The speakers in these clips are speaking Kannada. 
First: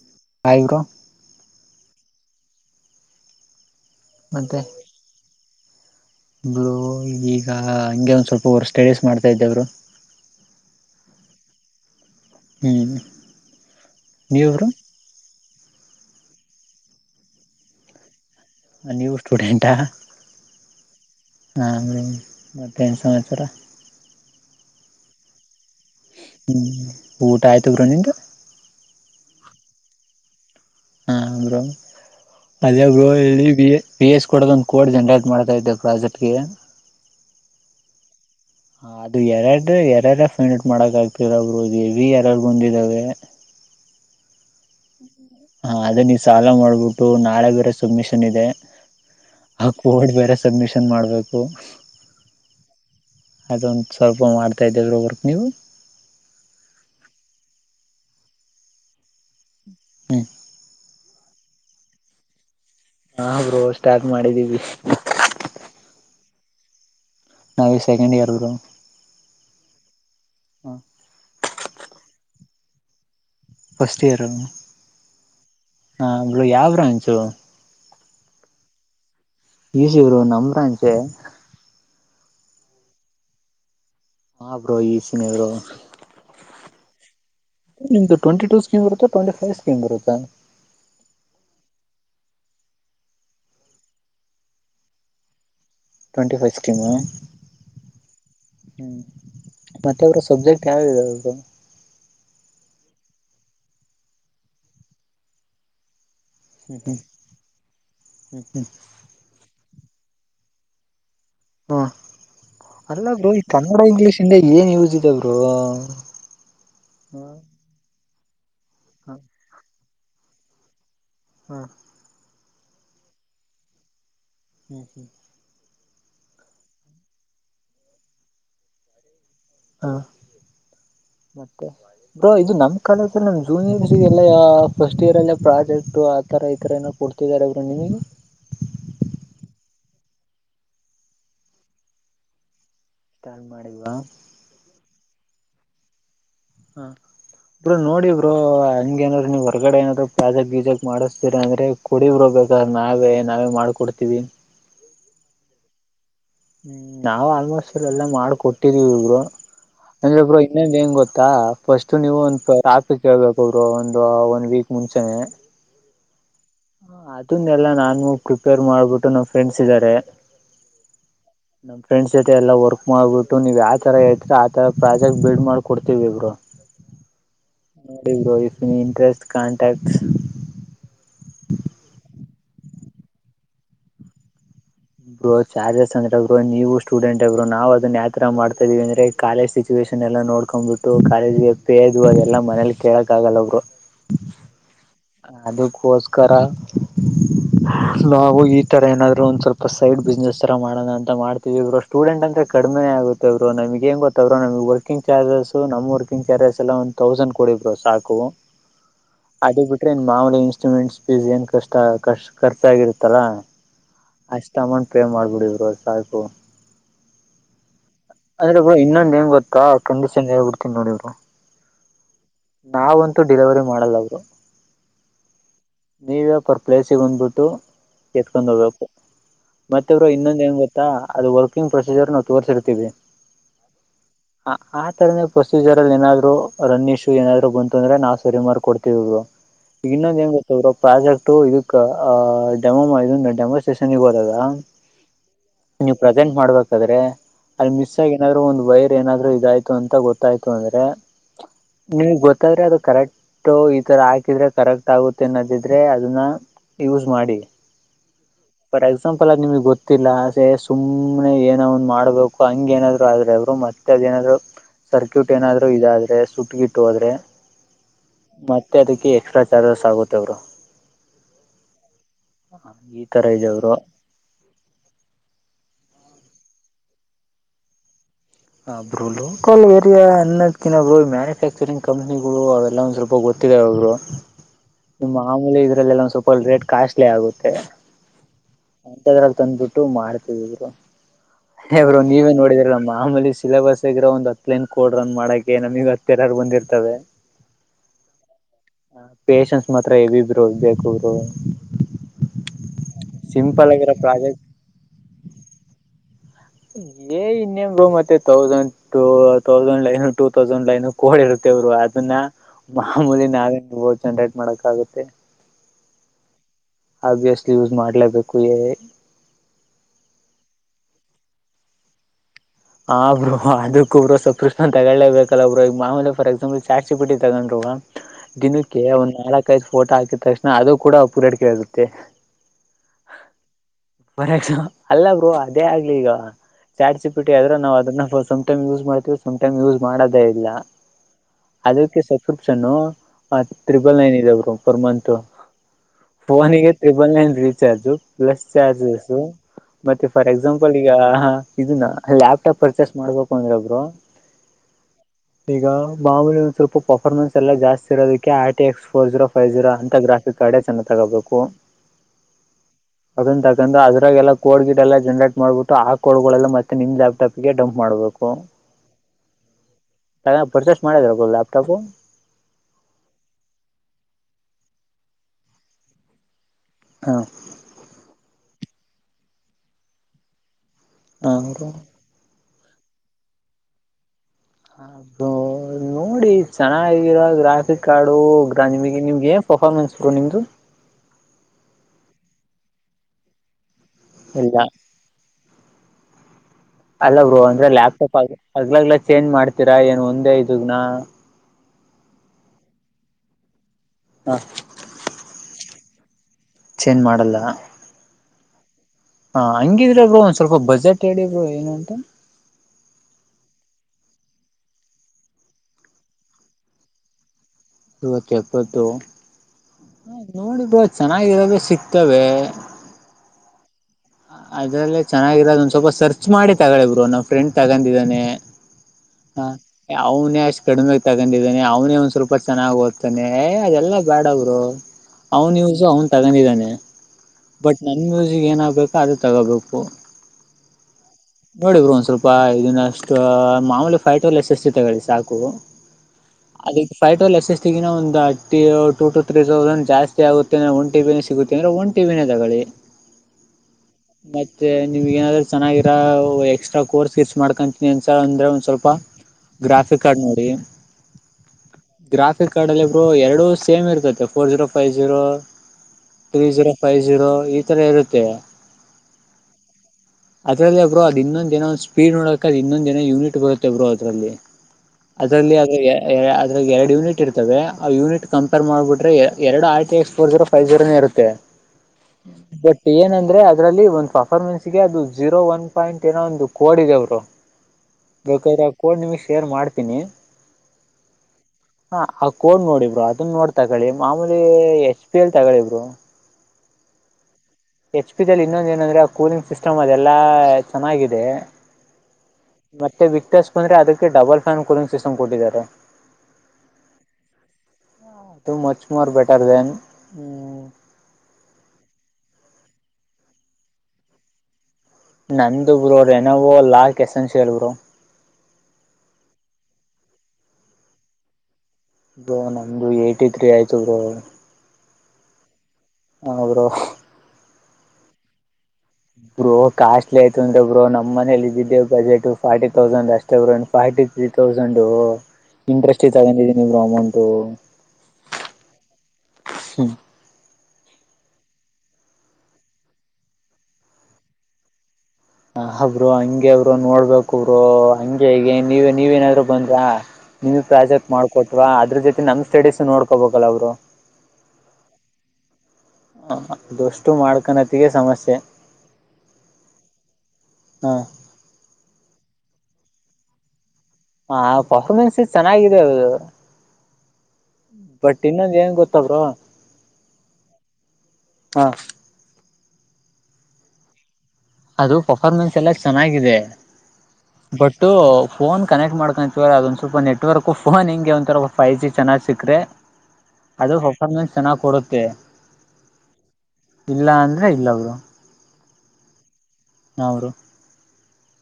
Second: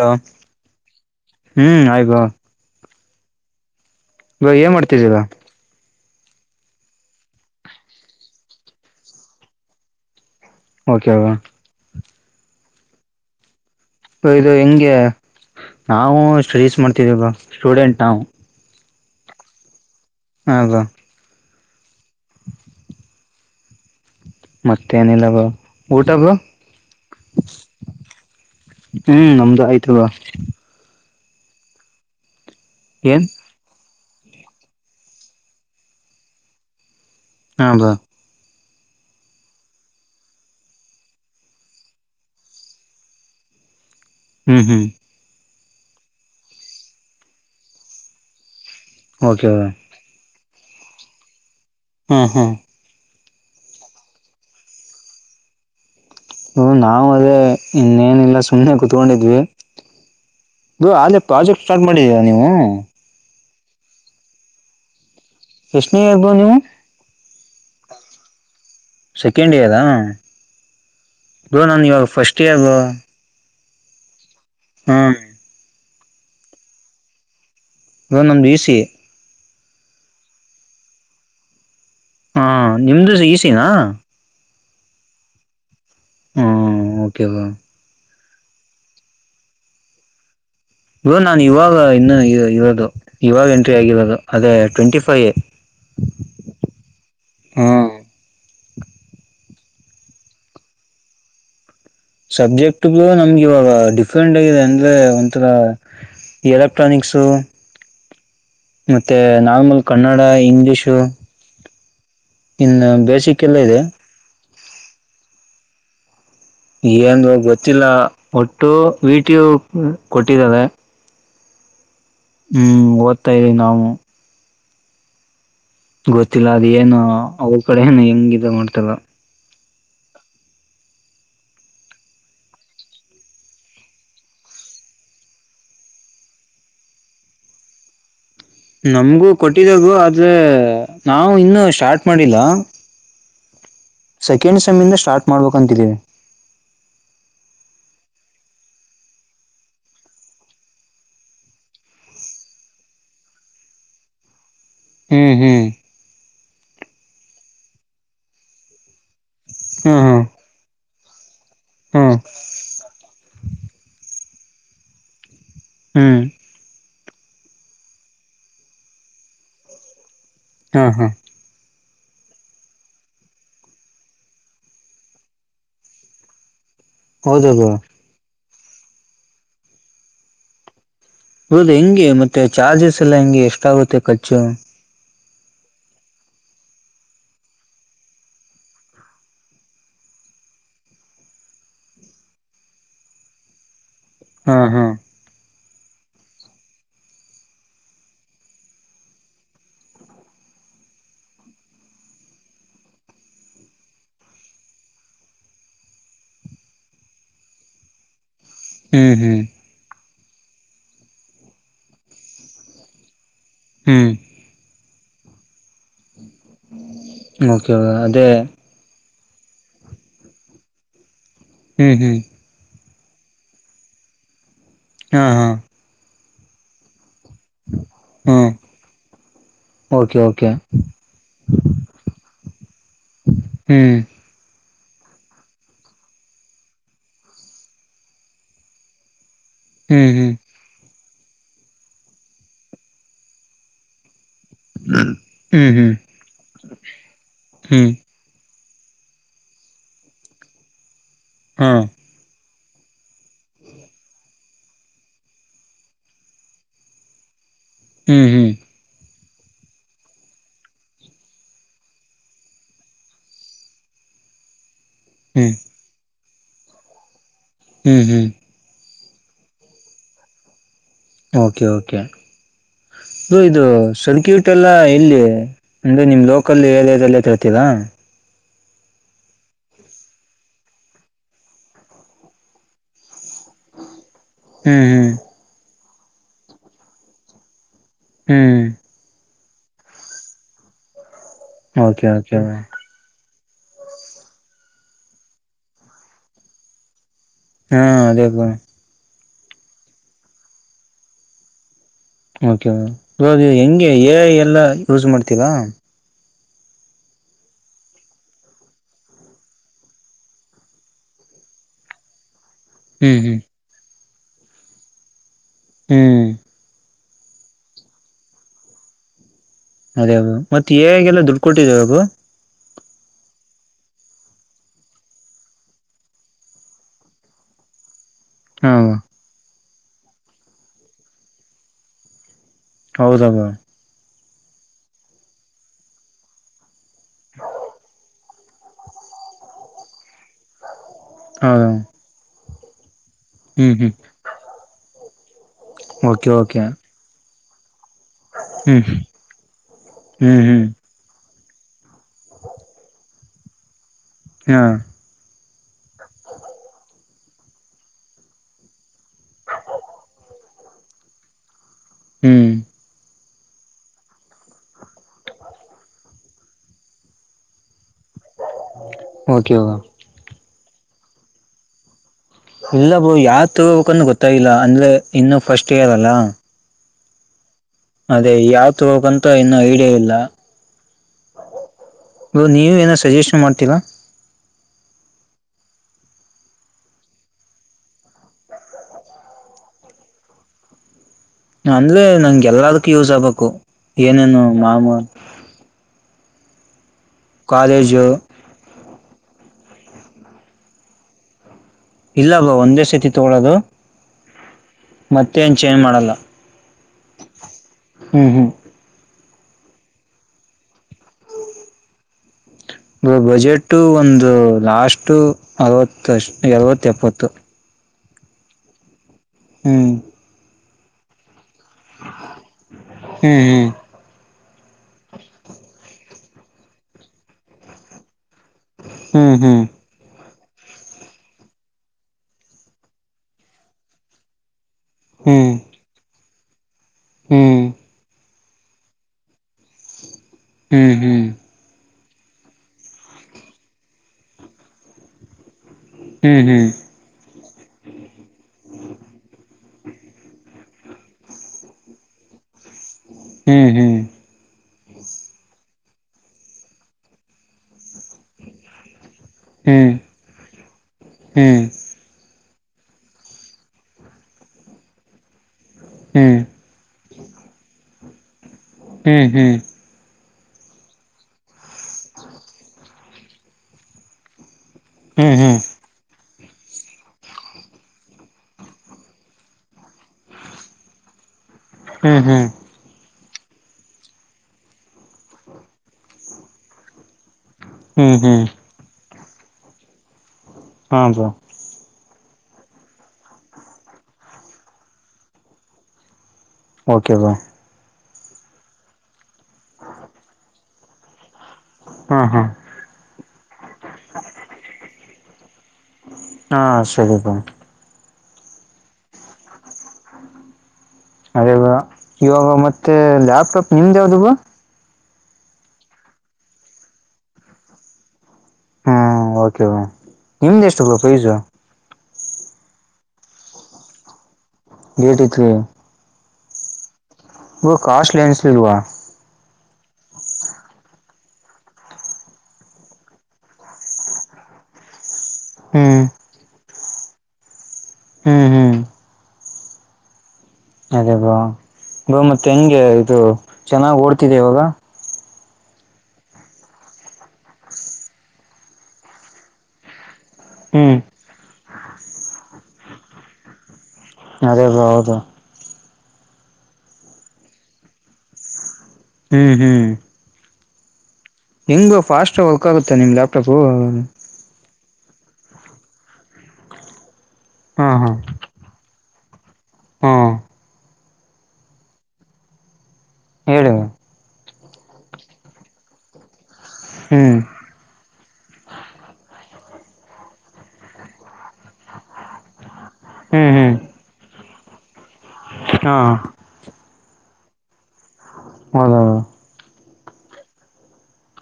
ಹಲೋ ಯವ್ರೋ ಹ್ಮ್ ಆಯ್ಗೋ ಇ ಏನ್ ಮಾಡ್ತಿದರ ಇರು ಈಗ ಹಂಗೆ ಒಂದ್ ಸ್ವಲ್ಪರ್ ಸ್ಟಡೀಸ್ ಮಾಡ್ತಾ ಇದ್ದಬ್ರೋ ಓಕೆ ಹೂ ಇದು ಹೆಂಗೆ ನಾವು ಸ್ಟಡೀಸ್ ಮಾಡ್ತಿದೀ ಸ್ಟೂಡೆಂಟ್ ನಾವು ನೀವು ಸ್ಟೂಡೆಂಟ್ ಹ ಬ್ರೋ ಹಮ್ರ ಮಟೆ ಸಮಾಚರ ಮತ್ತೆ ಏನಿಲ್ಲ ಬ್ರೋ ಊಟ ಬ್ರೋ ಹೂ ಊಟ ಆಯ್ತು ಬ್ರೋ ನಿಮ್ದು ಹೂ ನಮ್ದು ಆಯ್ತು ಬ್ರೋ ಹಾ ಬ್ರೋ ಅದೇ ಏನ್ ಇಿ ಬಿ ಎ ಪಿ ಎಸ್ ಕೊಡದ ಒಂದ್ ಕೋಡ್ ಜನರೇಟ್ ಮಾಡ್ತಾ ಇದ್ದೆ ಪ್ರಾಜೆಕ್ಟ್ಗೆ ಹೌದ ಹ ಅದು ಎರಡು ಎರಾರಫ್ ಮಿನಟ್ ಮಾಡಕ್ ಆಗ್ತಿರಬ್ರು ಎವಿ ಯರಾರ್ ಬಂದಿದಾವೆ ಹ್ಮ್ ಹ್ಮ್ ಹ ಅದೇ ನೀ್ ಸಾಲ ಮಾಡ್ಬಿಟ್ಟು ನಾಳೆ ಬೇರೆ ಸಬ್ಮಿಷನ್ ಇದೆ ಓಕೆ ಬ್ರೋ ಬೇರೆ ಸಡ್ಮಿಷನ್ ಮಾಡ್ಬೇಕು ಹಾ ಹಾ ಅದೊಂದು ಸ್ವಲ್ಪ ಮಾಡ್ತಾಯ ಇದಿದ್ದೇವೆ ರೊಬರ್ಕ ನೀವು ಹ ನಾವವು ಅದೇ ಇನ್ನೇನಿಲ್ಲ ಸುಮ್ನೆ ಕುೂತ್ಕೊಂಡಿದ್ವಿ ಹ್ಮ ಇ ಅಲ್ಲೇ ಪ್ರಾಜೆಕ್ಟ್ ಸ್ಟಾರ್ಟ್ ಮಾಡಿದೀರಾ ನೀವು ನಾಬ್್ರೋ ಸ್ಟಾರ್ಟ್ ಮಾಡಿದ್ದೀವಿ ಎಷ್ಟ್ಮ ಇರ್ಬೋ ನೀ ನಾವ ಸೆಕೆ್ ಇರ್ರು ಸೆಕೆಂಡ್ ಇಯರಾ ಇದು ನಾನು ಇವಾಗ ಫಸ್ಟ್ ಇಯರ್ದು ಫಸ್ಟ್ ಇಯರ್ ಹ್ಮ ಹಾಬ್ರು ಯಾವ್ ಬ್ರಾಂಚು ಇದನ್ನೊಂದು ಇಸಿ ಈಶವರು ನಮ್ರಾಂಚೆ ಹಾ ನಿಮ್ದು ಈಸಿನ ಮಾ ಬ್ರೋ ಈಸಿನ ಬ್ರೋ ಹ ಓಕೆ ಬ್ರೋ ನಿಮ್ಮದು ಟ್ವೆಂಟಿಟು ಸ್ಕೀಮ್ ಬರುತ್ತಾ. ಟ್ವೆಂಟಿಫೈವ್ ಸ್ಕೀಮ್ ಬರುತ್ತಾ. ಬ್ರೋ ನಾನು ಇವಾಗ ಇನ್ನು ಇರೋದು ಇವಾಗ ಎಂಟ್ರಿ ಆಗಿರೋದು ಅದೇ ಟ್ವೆಂಟಿ ಫೈವ್ ಎ ಟ್ವೆಂಟಿಫೈವ್ ಸ್ಕೀಮ್ ಆ ಹು ಪ್ಚ್ ಮತ್ತೆ ಅವರ ಸಬ್ಜೆಕ್ಟ್ ಯಾವ ಯಾವ ಹೇಳಿದ್ರು ಬ್ರೋ. ಸಬ್ಜೆಕ್ಟ್ ಗಳು ನಮಗ ಇವಾಗ ಡಿಫ್ರೆಂಟ್ ಏನಂದ್ರೆ ಅಂದ್ರೆ ಒಂಥರಾ ಹ್ಮ್ ಹ್ಮ್ ಎಲೆಕ್ಟ್ರಾನಿಕ್ಸು ಪ್ಚ್ ಹ್ಮ್ ಹ್ಮ್ ಟಕ್ ಮತ್ತೆ ನಾಮಲ್ ಕನ್ನಡಾ ಇಂಗ್ಲೀಷು ಹು ಅಲ್ಲ ಬ್ರೋ ಈ ಎಲ್ಲ ಕನ್ನಡ ಇದೆ ಇಂಗ್ಲಿಷ್ ಹಿಂದಿ ಏನ್ ಯೂಸ್ ಇದೆ ಬ್ರೋ ಏಂದು ಹ ಗೊತ್ತಿಲ್ಲ ಒಟ್ಟು ವಿಟಿಯೂ ಕೊಟ್ಟಿದ್ದಾವೆ. ಹಾ ಹು ಓದ್ತಾ ಇದವಿ ನಾವು ಹು ಹು ಗೊತ್ತಿಲ್ಲ ಅದ ಏನು ಅವ್ರ ಕಡೆ ಹ ಹೆಂಗಿದ ಮಾಡ್ತಲ್ಲ ಹಾಆ ಜೀಇಇಇ ಮತ್ತೆ ಬ್ರೋ ಇದು ನಮ್ ಕಾಲೇದಲ್ಲಿ ನಮ್ಮ್ ಜೂನಿಯರ್ಸ್ಗೆಲ್ಲ ಫಸ್ಟ್ ಇಯರ್ ಎಲ್ಲ ಪ್ರಾಜೆಕ್ಟ್ ಥರ ಈ ಥರ ಏನೋ ಕೊಡ್ತಿದ್ದಾರೆ ಬ್ರೋ ನಿಮಗೆ ನಮಗು ಕೊಟ್ಟಿದಾಗು ಆದ್ರೆ ನಾವು ಇನ್ನು ಸ್ಟಾರ್ಟ್ ಮಾಡಿಲ್ಲ. ಸ್ಟಾರ್ಟ್ ಮಾಡಿಲ್ವಾ. ಸೆಕೆಂಡ್ ಸೆಮ್ ಇಂದ ಸ್ಟಾರ್ಟ್ ಮಾಡ್ಬೇಕಂತೀದಿವಿ. ಹಾ ಟಕ್ ಬ್ರೋ ನೋಡಿ ಬ್ರೋ ಹಂಗೇನಾದ್ರೂ ನೀವ ಹೊರ್ಗಡೆ ಏನಾದ್ರು ಪ್ರೊಜಾಕ್ಟ್ ಗೀಜಕ್ ಮಾಡಿಸ್ತೀರ ಅಂದ್ರೆ ಕೊಡಿಬ್ರೋ. ಬೇಕಾದ್ರೆ ನಾವೇ ನಾವೇ ಮಾಡಿ ಕೊಡತ್ತೆವಿ ಹು ಹು ಹು ನಾವು ಆಲ್ಮೋಸ್ಟ್ ಇಲ್ಲಿ ಎಲ್ಲಾ ಮಾಡ್ಕೊಟ್ಟಿದೀವಿ ಬ್ರೋ ಹ್ಮ್ ಅಂದ್ರೆ ಹ್ಮ್ ಬ್ರೋ ಇನ್ನೊಂದು ಏನು ಗೊತ್ತ ತ್ತಾ ಫಸ್ಟ್ ಹ್ಮ್ ನೀವು ಒಂದ ಗ್ರಾಫೀಕ್ ಹೇಳ್ಬೇಕ ಬ್ರೋ ಒಂದು ವೀಕ್ ಮುಂಚೆನೆ ಹೂ ಹ ಅದನ್ನ ಎಲ್ಲಾ ನಾನು ಪ್ರಿಪೇರ್ ಮಾಡ್ಬಿಟ್ಟು ನಮ್ಮ ಫ್ರೆಂಡ್ಸ್ ಇದ್ದಾರೆ ಹಾ ಹಾ ನಮ್ಮ ಫ್ರೆಂಡ್ ಜೊತೆ ಎಲ್ಲ ವರ್ಕ್ ಮಾಡ್ಬಿಟ್ಟು ನೀವ್ ಯಾವ ತರ ಹೇಳತಿರಿ ಆತರ ಪ್ರಾಜೆಕ್ಟ್ ಬಿಡ್ ಮಾಡಿ ಕೊಡ್ತೀವಿ ಬ್ರೋ ಹೌದಾ ಬ್ರೋ ನೋಡಿ ಬ್ರೋ ಇಫ್ ಇಂಟ್ರೆಸ್ಟ್ ಕಾಂಟ್ಯಾಕ್ಟ್ಸ್ ಹೌದು ಹೆಂಗೆ ಮತ್ತೆ ಚಾರ್ಜಸ್ ಎಲ್ಲಾ ಹೆಂಗೆ ಎಷ್ಟ ಆಗುತ್ತೆ ಖರ್ಚು ಬ್ರೋ ಚಾರ್ಜಸ ಅಂದ್ರೆ ನೀವು ಸ್ಟೂಡೆಂಟ್ಬ್ರು ನಾವು ಅದನ್ನ ಯಾವ ತರ ಮಾಡತಾ ಇದೀವಿ ಅಂದ್ರೆ ಕಾಲೇಜ್ ಸಿಚುವೇಷನ್ ಎಲ್ಲ ನೋಡ್ಕೊಂಡ್ಬಿಟ್ಟು ಕಾಲೇಜ್ಗೆ ಪೇದವು ಅದೆಲ್ಲಾ ಮನೇಲಿ ಕೇಳಕ್ ಆಗಲ್ಲ ಬ್ರೋ ಹಾ ಹಾ ಹಾ ಅದಕ್ಕೋಸ್ಕರ ಹು ನಾವು ಈ ತರ ಏನಾದ್ರು ಒಂದ್ ಸ್ವಲ್ಪ ಸೈಡ್ ಬಿಸ್ನೆಸ್ ತರ ಮಾಡೋಣ ಅಂತ ಮಾಡ್ತಿದಿವಿ ಸ್ಟೂಡೆಂಟ್ ಅಂದ್ರೆ ದ್ರೆ ಕಡಿಮೆ ಆಗುತ್ತೆ ಅವರು ನಮ್ಗೆ ಏನು ಗೊತ್ತು ಬ್ರೋ ವರ್ಕಿಂಗ್ ಚಾರ್ಜಸ್ ನಮ್ಮ ವರ್ಕಿಂಗ್ ಚಾರ್ಜಸ್ ಎಲ್ಲ ಒಂದ್ಥೌಸಂಡ್ ಕೊಡಿ ಬ್ರೋ ಸಾಕು ಹೂ ಹೂ ಅದು ಬಿಟ್ರೆ ಮಾಮೂಲಿ ಇನ್ಸ್ಟ್ರೂಮೆಂಟ್ಸ್ ಪೀಸ್ ಏನು ಖರ್ಚಾಗಿರುತ್ತಲ್ಲಾ ಹ್ಮ್ ಅಷ್ಟ ಅಮೌಂಟ್ ಪೇ ಮಾಡಬಿಡಿ ಬ್ರೋ ಸಾಕು ಹು ನೋಡತೇ ಅಂದ್ರೆ ಬ್ರೋ ಇನ್ನೊಂದು ಹೆಂಗ್ ಗೊತ್ತಾ ಕಂಡಿಸ್ಂದ ಹೇ ಬಿಡ್ತನಿ ನೋಡಿ ಬ್ರೋ ಹೂ ಹೂ ನಾವಂತೂ ಡಿಲಿವರಿ ಮಾಡಲ್ಲ ಬ್ರೋ ಹಾ ಹಾ ನೀವೇ ಪರ ಪ್ಲೇಸಿಗೆ ಹೊಂದ್ಬಿಟ್ಟು ಎತ್ಕೊಂಡ ಹ್ಮ್ ಹೋಗ್ಬೇಕು ಮತ್ತೆ ಬ್ರೋ ಓಕೆ ಇನ್ನೊಂದ ಓಕೆ ಏನ್ ಗೊತ್ತಾ ಅದು ವರ್ಕಿಂಗ್ ಪ್ರೊಸೀಜರ್ ನಾವು ತೋರ್ಸಿರ್ತೀವಿ ಹೂ ಆ ತರನೇ ಪ್ರೊಸೀಜರ್ ಅಲ್ಲಿ ಏನಾದ್ರು ರನ್ ಇಶ್ಯೂ ಏನಾದ್ರು ಬಂತ ಅಂದ್ರೆ ನಾವು ಸರಿಮಾಡಿ ಕೊಡ್ತೀವಿ ಬ್ರೋ ಈಗ ಹ್ಮ್ ಇನ್ನೊಂದ ಏನ್ ಹ್ಮ್ ಗೊತ್ತಾಬ್ರೋ ಪ್ರಾಜೆಕ್ಟ್ ಇದಕ್ ಅಹ್ ಡೆಮೋ ಇದ ಡೆಮೋ ಸ್ಟ್ರೇಷನ್ಗ ಹೋದಾಗ ಹ್ಮ್ ಹ್ಮ್ ನೀವು ಪ್ರೆಸೆಂಟ್ ಮಾಡ್ಬೇಕಾದ್ರೆ ಅಲ್ಲಿ ಹ್ಮ್ ಮಿಸ್ ಆಗಿ ಏನಾದ್ ಒ ವೈರ್ ಏನಾದ್ರು ಇದಾಯ್ತು ಅಂತ ಗೊತ್ತಾಯ್ತು ಅಂದ್ರೆ ಹಾ ನಿಮಗ್ ಗೊತ್ತಾದ್ರೆ ಅದು ಕರೆಕ್ಟ್ ಈ ತರ ಹಾಕಿದ್ರೆ ಕರೆಕ್ಟ್ ಆಗುತ್ತೆ ಅನ್ನೋದಿದ್ರೆ ಅದನ್ನ ಯೂಸ್ ಮಾಡಿ ಹೂ ಹೂ ಲ್ ನಿಮ್ಗೆ ಗೊತ್ತಿಲ್ಲ ಸೇ ಸುಮ್ಮನೆ ಏನೋ ಒ್ ಮಾಡ್ಬೇಕು ಹಂಗ ಏನಾದ್ರು ಆದ್ರೆ ಅವರು ಮತ್ತೆದ ನಾದ್ರು ಸರ್ಕ್ಯೂಟ್ ಹ್ಮ್ ಏನಾದೂ ಇದಾದ್ರೆ ಸುಟ್ಗಿಟ್ಟ ಹೋದ್ರೆ ಹ್ಮ್ ಹ್ಮ್ ಮತ್ತೆ ಅದಕ್ಕೆ ಎಕ್ಸ್ಟ್ರಾ ಚಾರ್ಜಸ್ ಆಗುತ್ತೆ ಬ್ರೋ ಓಕೆ ಓಕೆ ಈ ತರ ಅದು ಇದೆ ಇದು ಅವರು ಸರ್ಕ್ಯೂಟ್ ಎಲ್ಲ ಎಲ್ಲಿ ಅಂದ್ರೆ ನಿಮ್ ಲೋಕಲ್ ಏರಿಯಾದಲ್ಲ ಕೇಳ್ತೀರಾ ಅಬ್ರು ಲೋಕಲ್ ಏರಿಯ ಅನ್ನೋದಕಿಬ್ರು ಮ್ಯಾನುಫ್ಯಾಕ್ಚರಿಂಗ್ ಕಂಪ್ನಿಗಳು ಅವೆಲ್ಲ ಒಂದ್ ಸ್ವಲ್ಪ ಗೊತ್ತ [unintelligible] ಹರು ಹ್ಮ್ ಹ್ಮ್ ನಿಮ್ಮ ಮಾಮೂಲಿ ಇದ್ರಲ್ಲೆಲ್ಲ ಒ ಸ್ವಪಲ್ ರೇಟ್ ಕಾಸ್ಟ್ಲಿ ಆಗುತ್ತೆ ಹೂ ಅಂತದ್ರಲ್ಲಿ ತಂದ್ಬಿಟ್ಟು ಮಾಡ್ತೀವಿ ಬ್ರೋ ಓಕೆ ನೀವೇ ಓಕೆ ನೋಡಿದ್ರಲ್ಲ ಮಾಮೂಲಿ ಸಿಲಲೆಬಸ್ ಆಗಿರೋ ಒಂದ್ ಹತ್ ಲೈನ್ ಕೋಡ್ ರನ್ ಮಾಡಕ ನಮಗ್ ಹತ್ತು ಎರರ್ ಬಂದಿರ್ತವೆ ಹೂ ಅದೇ ಬ್ರೋ ಪೇಷನ್ಸ್ ಮಾತ್ರ ಹೆವಿ ಬ್ರೋ ಬೇಕು ಬ್ರೋ ಕೆ ಇವಾಗ ಸಿಂಪಲ್ ಹೆಂಗೆ ಆಗಿರೋ ಎಐ ಪ್ರಾಜೆಕ್ಟ್ ಎಲ್ಲ ಯೂಸ್ ಮಾಡ್ತೀರಾ ಇನ್ನೇ ಬ್ರೋ ಮತ್ತೆ thousand two thousand line two thousand line code ಇರುತ್ತ ವರು ಅದನ್ನ ಹ್ಮ್ ಮಾಮೂಲಿ ಹ್ಮ್ ನಾವೇೋ ಜನರೇಟ್ ಮಾಡಕ್ಗುತ್ತೆ ಹ್ಮ್ ಆಬ್ವಿಯಸ್ಲಿ ಯೂಸ್ ಮಾಡ್ಲೇಬೇಕು ಅದೇ ಅದದು ಮತ್ತತ್ ಹೇಗೆಲ್ಲ ದುಡ್ಡು ಕೊಟ್ಟಿದ್ದೇವೆ ಅಬು ಆ ಬರು ಅದಕ್ಕೊಬ್ರು ಸ್ವಪೃಷನ್ ತಗಳ್ಲೇಬೇಕಲ್ಲಬ್ಬರು ಈಗ ಮಾಮೂಲಿ ಫಾರ್ ಎಕ್ಸಾಂಪಲ್ ಚಾಾರ್ಚಿಪಿಟ್ಟಿ ತಗೊಂಡ್ರು ಹಾ ದಿನಕ್ಕೆ ಅವನ್ ನಾಡಕೈದ್ ಫೋಟೋ ಹಾಕಿದ ತಕ್ಷಣ ಅದು ಕೂಡ ಪೂರಟಕೆ ಆಗುತ್ತೆ ಹೌದದು ಫಾರ್ ಎಕ್ಸಾಂಪಲ್ ಅಲ್ಲ ಬ್ರೂ ಅದೇ ಆಗ್ಲಿ ಈಗ ಚಾಡ್ಸಿಪಿಟ್ಟಿ ಆದ್ರೂ ನಾವ್ ಅದನ್ನಸ [unintelligible] ಮಾಡ್ವಿ ಯಸ್ ಮಾಡದೇ ಇಲ್ಲ ಹೌದಾ ಅದಕ್ಕೆ ಸಬ್ಸ್ಕ್ರಿಪ್ಷನ್ ಆ ಹ್ಮ್ ಹ್ಮ್ ತ್ರಿಬಲ್ ನೈನ್ ಇದರು ಪರ್ ಮತ್ ಓಕೆ ಓಕೆ ಫೋನಿಗೆ ತ್ರಿಬಲ್ ನೈನ್ ರೀಚಾರ್ಜು ಹ್ಮ್ ಚಾರ್ಜಸ ಮತ್ತೆ ಫಾರ್ ಹ್ಮ್ ಹ್ಮ್ ಎಕ್ಸಾಂಪಲ್ ಈಗ ಇದನ್ನ ಲ್ಯಾಪ್ಟಾಪ್ ಪರ್ಚೇಸ್ ಮಾಡ್ಬೇಕು ಅಂದ್ರೆ ಒಬ್ರು ಹಾ ಈಗ ಮಾಮೂಲಿ ಒಂದು ಸ್ವಲ್ಪ ಪರ್ಫಾರೆನ್ಸ್ ಎಲ್ಲ ಜಾಸ್ತಿ ಇರೋದಕ್ಕೆ ಟಿ ಎಕ್ಸ್ಫೋರ್ ಜೀರೋ ಫೈವ ರ ಅಂತ ಗ್ರಾಫಿಸ್ ಕಡೆ ಚೆನ್ನ ತಗೋಬೇಕು ಹ್ಮ್ ಅದಂತ ತಕಂದ ಅದ್ರಾಗೆಲ್ಲ ಕೋಡ್ ಗಿಟ್ ಎಲ್ಲ ಜನ್ರೇಟ್ ಮಾಡ್ಬಿಟ್ಟು ಆ ಕೋಡ್ಗಳೆಲ್ಲ ಮತ್ತೆ ನಿಮ್ ಲ್ಟಟಾ ಗೆ ಡಂಪ್ ಮಾಡ್ಬೇಕು ಓಕೆ ಬ್ರೋ ಪರ್ಚೆಸ್ ಮಾಡಿದ ಲ್ಯಾಪ್ಟಾಪ ಇಲ್ಲ ಬೋ ಯಾವ ತಗೋಬೇಕ ಗೊತ್ತಾಗಿಲ್ಲ ಅಂದ್ರೆ ಇನ್ನು ಫಸ್ಟ್ ಇಯರ್ ಅಲ್ಲ ಹಾ ಅದೇ ಯಾವತ್ ಹೋಗಕಂತ ಇನ್ನುೂ ಐಡಿಯಾ ಇಲ್ಲ ನರುೂ ನೀವ ಏನೋ ಸಜೆಷನ್ ಮಾಡ್ತೀರಾ [unintelligible] ನೋಡಿ ಚೆನ್ನಾಗಿರ ಗ್ರಾಫಿಕ್ ಆಡು ಗ ನಿಮ ನಿಮ್ಗೆ ಏನ್ ಪರ್ಫ್ಮೆನ್ಸ್ ಬರು ನಿಮ್ದು ಅಂದ್ರೆ ನಂಗೆ ಎಲ್ಲದಕ್ಕೂ ಯೂಸ್ ಆಗ್ಬೇಕು ಏನೇನು ಇಲ್ಲ ಮಾಮೂ ಅಲ್ಲ ಬ್ರರು ಅಂದ್ರೆ ಕಾಲೇಜು ಲ್ಯಾಪ್ಟಾಪ್ ಆಗ್ ಹಗ್ಲಗ್ ಚೇಂಜ್ ಮಾಡ್ತೀರಾ ಏನ್ ಒಂದೇ ಇದಗ್ನಾ ಇಲ್ಲ ಬ ಒಂದೇ ಸತಿ ತಗಳೋದು ಹಾ ಮತ್ತೆ ಅನ್ಚೇಂಜ್ ಮಾಡಲ್ಲ ಚೇಂಜ್ ಮಾಡಲ್ಲ ಹ್ಮ್ ಹ್ಮ್ ಹಾ ಹಂಗಿದ್ರ ಬ್ರೋ ಒಂದ್ ಸ್ವಲ್ಪ ಬಜೆಟ್ ಹೇಳಿ ಬ್ರರು ಏನುಂತ ಬಜೆಟ್ ಒಂದು ಲಾಸ್ಟ್ ಅರವತ್ತ ಎರವತ್ತ ಎಪ್ಪತ್ತು ಇವತ್ತು ಎಪ್ಪತ್ತು ಹ್ಮ್ ನೋಡಿ ಬ ಚೆನ್ನ ಸಿಗ್ತವೆ ಹ್ಮ್ ಅದ್ರೇ ಚೆನ್ನಾಗಿರೋದ ಒಂದ್ ಸ್ವಲ್ಪ ಸರ್ಚ್ ಮಾಡಿ ತಗಳಿ ಬರು ನಮ್ಮ್ ಫ್ರೆಂಡ್ ತಗೊಂಡಿದ್ದಾನೆ ಹ್ಮ್ ಹ್ಮ್ ಹಾ ಹ್ಮ್ ಅವನ ಕಡಿಮೆಾಗ ತಗೊಂಡಿದ್ದಾನೆ ಅವನೇ ಒಂದ ಸ್ವಲ್ಪ ಚೆನ್ನಾಗಿ ಓದ್ತಾನೇ ಅದೆಲ್ಲ ಬೇಡ ಅವರು [unintelligible] ಅವನ್ ಹ್ಮ್ ಯೂಸು ಅವ್ನ್ ತಗೊಂಡಿದ್ದಾನೆ ಹ್ಮ್ ಬಟ್ ನನ್ ಮ್ಯೂಸಿಗೆ ಏನ ಆಗ್ಬೇಕು ಅದೇ ತಕೋಬೇಕು ಹ್ಮ್ ಹ್ಮ್ ಪ್ಪ ಇದನ್ನ ಅಷ್ಟು ಮಾಮೂಲಿ ಫೈಟಲ್ಲಿ ಎಸ್ಸ್ತಿ ತಗೊಳ್ಳಿ ಸಾಕು ಹ್ಮ್ ಹ್ಮ್ ಹ್ಮ್ ಅದ ಹ್ಮ್ ಫೈ ಟಲ್ ಎಸ್ ಎಸ್ಗಿನ ಒಂದು ಟು ಟು ತ್ರೀ ತೌಸಂಡ್ ಜಾಸ್ತಿ ಆಗುತ್ತೆ ಅಂದೆ ಒ ಟಿನೇ ಸಿಗುತ್ತೆ ಅಂದ್ರೆ ಒನ್ ಟಿನೇ ತಗೊಳ್ಳಿ ಹ್ಮ್ ಹ್ಮ್ ನಿಮ್ಗ ಏನಾದ್ರು ಚೆನ್ನಾಗಿರ ಎಕ್ಸ್ಟ್ರಾ ಕೋರ್ಸ್ಸ್ ಮಾಡ್ಕೊಂಡ ಸ ಅಂದ್ರೆ ಒಂದ್ ಸ್ವಲ್ಪ ಗ್ರಾಫಿಕ್ ಆಡ್ ನೋಡಿ ಗ್ರಾಫಿ ಕಾರ್ಡ್ ಅಲ್ಲಿ ಬ ಎಡು ಸೇಮ್ ಇರ್ತತೆ four zero five zero three zero five zero ಈ ತರ ಇರುತ್ತೆ ಹ್ಮ್ ಹ್ಮ್ ಅದ್ರಲ್ಲಿಬ್ರು ಅದು ಇನ್ನೊಂದ್ ಜನ ಒಂದ ಸ್ಪೀಡ್ ನೋಡಕ ಅ ಇನ್ನೊಂದ ಜನ ಯೂನಿಟ್ ಬರುತ್ತೆ ಬರು ಅದ್ರಲ್ಲಿ ಹ್ಮ್ ಹ್ಮ್ ಅದಲ್ಲಿ ಅದು ಇದ್ರ ಎರಡ್ ಯೂನಿಟ್ ಇರ್ತವೆ ಆ ಯನಿಟ್ ಕಂಪೇರ್ ಮಾಡಬಿಟ್ರೆ ಎರಡು R T X four zero five ಜೀರೋನ ಇರುತ್ತೆ ಹ್ಮ್ ಬಟ್ ಏನಂದ್ರೆ ಇದರಲ್ಲಿ ಒಂದು ಪರ್ಫಾರ್ಮೆನ್ಸ್ ಗೆ ಅದು ಜೀರೋ ಒನ್ ಪಾಯಿಂಟ್ ಏನೋ ಒಂದು ಕೋಡ್ ಇದೆ ಅವರ್ದು ಹ್ಮ್ ಬೇಕಾದ್ರೆ ಆ ಕೋಡ್ ನಿಮ್ಗ್ ಶೇರ್ ಮಾಡ್ತೀನಿ ಹಾ ಬ್ರೋ ಆ ಕೋಡ್ ನೋಡಿ ಬ್ರೋ ಅದನ್ನ ನೋಡಿ ತಕೋಳ್ಳಿ ಮಾಮೂಲಿ ಹೆಚ್ ಪಿ ಎಲ್ ತಗೊಳ್ಳಿ bro okay bro H P ದಲ್ಲಿ ಇನ್ನೊಂದ ಏನಂದ್ರೆ ಕೂಲಿಂಗ್ ಸಿಸ್ಟಮ್ ಅದೆಲ್ಲಾ ಚೆನ್ನಾಗಿದೆ ಹಾ ಹಾ ಮತ್ತೆ ವಿಕ್ಟಸ್ ಬಂದ್ರೆ ಅದಕ್ಕೆ ಡಬಲ್ ಫ್ಯಾನ್ ಕೂಲಿಂಗ್ ಸಿಸ್ಟಮ್ ಕೊಟ್ಟಿದ್ದಾರೆ ಹಾ ಸರಿ ಬ್ರೋ ಅದು ಮಚ್ ಮೊರೆ ಬೆಟರ್ ಡಾನ್ ಅದ ಇವಾಗ ಮತ್ತೆ ಲ್ಯಾಪ್ಟಾಪ್ ನಿಮ್ದ ಯಾವ್ದ ಬ್ರೋ ನಂದು ಬ್ರೋ ರೇನೋವೋ ಲಾಲ್ಕ್ ಎಸೆನ್ಸಿಯಲ್ ಬ್ರೋ ಹ್ಮ್ ಓಕೆ ಬ್ರೋ ನಿಮ್ದ ಎಷ್ಟು ಬ್ರೋ ಫೀಸ್ ಬ್ರೋ ನಮ್ದು ಎಯಿಟ್ ತ್ರೀ ಆಯ್ತು ಬ್ರೋ ಎಯಿಟ್ ತ್ರೀ ಹ ಬ್ರೋ ಬ್ರೋ ಕಾಸ್ಟ್ಲಿ ಅನಿಸಿಲ್ವ ಬ್ರೋ ಕಾಸ್ಟ್ಲಿ ಆಯ್ತ ಅಂದ್ರೆ ಬ್ರೋ ನಮ್ಮ್ ಮನಲಿ ಇದಿದ್ದೇವು ಬಜೆಟ್ ಫಾರ್ಟಿ ತೌಸಂಡ್ ಅಷ್ಟೇ ಬ್ರೋ ಇನ್ನ ಫಾರ್ಟಿ ಫೋರ್ಟಿ ತ್ರೀ ತೌಸೆಂಡ್ ಹ್ಮ್ ಇಂಟ್ರೆಸ್ಟ್ ತಕೊಂಡಿದೀನಿ ಬ್ರೋ ಅಮೌಂಟ ಹ್ಮ್ ಹ್ಮ್ ಹ ಅದೇ ಬ್ರೋ ಬ್ರೋ ಮತ್ತೆ ಹೆಂಗೆ ಇದು ಚೆನ್ನಾಗ್ ಓಡ್ತಿದೆ ಇವಾಗ ಹ ಬ್ರೋ ಹಂಗೆ ಬ್ರೋ ನೋಡ್ಬೇಕು ಬ್ರೋ ಹಂಗೆ ಹೇಗ ನೀವ ನೀವೇನಾದ್ರು ಬಂದ್ರ ನೀವು ಹ್ಮ್ ಪ್ರಾಜೆಕ್ಟ್ ಮಾಡ್ಕೊಟ್ವಾ ಅದ್ರ ಜೊತೆ ನಮ್ ಸ್ಟಡೀಸ್ ನೋಡ್ಕೋಬೇಕಲ್ಲ ಬ್ರೋ ಅದೇ ಬ್ರೋ ಹೌದು ಹ ಅದುಷ್ಟು ಮಾಡ್ಕನತಿಗೆ ಸಮಸ್ಯೆ ಹ್ಮ್ ಹ್ಮ್ ಹ ಏನ್ ಬ್ರೋ ಫಾಸ್ಟ್ಗಿ ವರ್ಕ್ ಆಗುತ್ತೆ ನಿಮ್ ಲ್ಯಾಪ್ಟಾಪ್ ಹ ಪರ್ಫ್ಮೆನ್ಸ್ ಚೆನ್ನಾಗಿದೆ ಅದು ಹಾ ಹಾ ಬಟ್ ಇನ್ನೊಂದು ಏನ್ ಗೊತ್ತ ಗೊತ್ತಾ ಬ್ರೋ ಹಾ ಹಾ ಹೇಳಿ ಅದು ಪರ್ಫಾರ್ಮೆನ್ಸ್ ಎಲ್ಲ ಚೆನ್ನಾಗಿದೆ ಹ್ಮ್ ಬಟ್ಟ ಫೋನ್ ಕನೆಕ್ಟ್ ಮಾಡ್ಕೊಂತೀವ ಅದೊಂದ್ ಸ್ವಲ್ ನೆಟ್ರ್ಕು ಫೋನ್ ಹಿಂಗೆ ಒಂಥರ ಫೈವ್ ಜಿ ಚೆನ್ನಾಗಿ ಸಿಕ್ಕ್ರೆ ಹ್ಮ್ ಅದು ಹ್ಮ್ ಪರ್ಫಾರ್ಮೆನ್ಸ್ ಚೆನ್ನಾಗ್ ಕೊಡುತ್ತೆ ಹಾ ಇಲ್ಲ ಅಂದ್ರೆ ಇಲ್ಲ ಬ್ರೋ ಹೌದೌದು ಹ ಬ್ರೋ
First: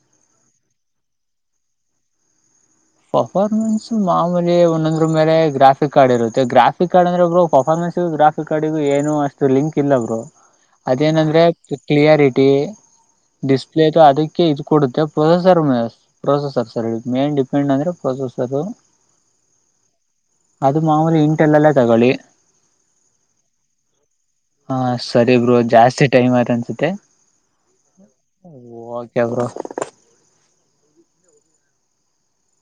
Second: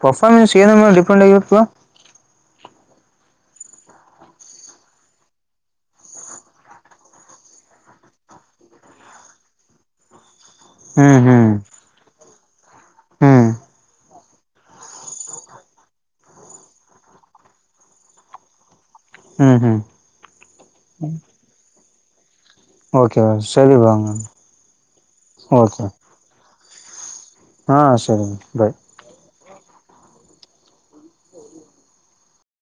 ಪರ್ಫಾರ್ಮೆನ್ಸ್ ಏನು ಮೇಲೆ ಡಿಪೆಂಡ್ ಆಗಿರುತ್ತೆ ಬ್ರೋ ಪರ್ಫಾರ್ಮೆನ್ಸ್ ಮಾಮೂಲಿ ಒಂದೊಂದ್ರ ಮೇಲೆ ಗ್ರಾಫಿಕ್ ಕಾರ್ಡ್ ಇರುತ್ತೆ ಗ್ರಾಫಿಕ್ ಕಾರ್ಡ್ ಅಂದ್ರೆಬ್ಬರು ಪರ್ಫಾರ್ಮೆನ್ಸ್ ಗ್ರಾಫಿಕ್ ಕಾರ್ಡಿಗು ಏನು ಅಷ್ಟು ಲಿಂಕ್ ಇಲ್ಲ ಬ್ರೋ ಹ್ಮ್ ಅದೇನಂದ್ರೆ ಹ್ಮ್ ಕ್ಲಿಯಾರಿಟಿ ಹ್ಮ್ ಡಿಸ್ಪ್ಲೇದು ಅದಕ್ಕೆ ಇದು ಕೊಡುತ್ತೆ processor processor main depend main ಅಂದರೆ ಪ್ರೊಸೆಸರ್ ಹ್ಮ್ ಹ್ಮ್ ಅದು ಮಾಮುಲೀ ಇಂಟೆಲ್ಲೆಲ್ಲ ತಗೊಳ್ಳಿ ಓಕೆ ಸರಿ ಬ್ರೋ ಹಾಗದ್ರೆ ಹಾ ಸರಿ ಬ್ರೋ ಜಾಸ್ತಿ ಟೈಮ್ ಆಯ್ತು ಅನ್ಸತ್ತೆ ಹಾ ಸರಿ ಬಾಯ್ ಓಕೆ ಬ್ರೋ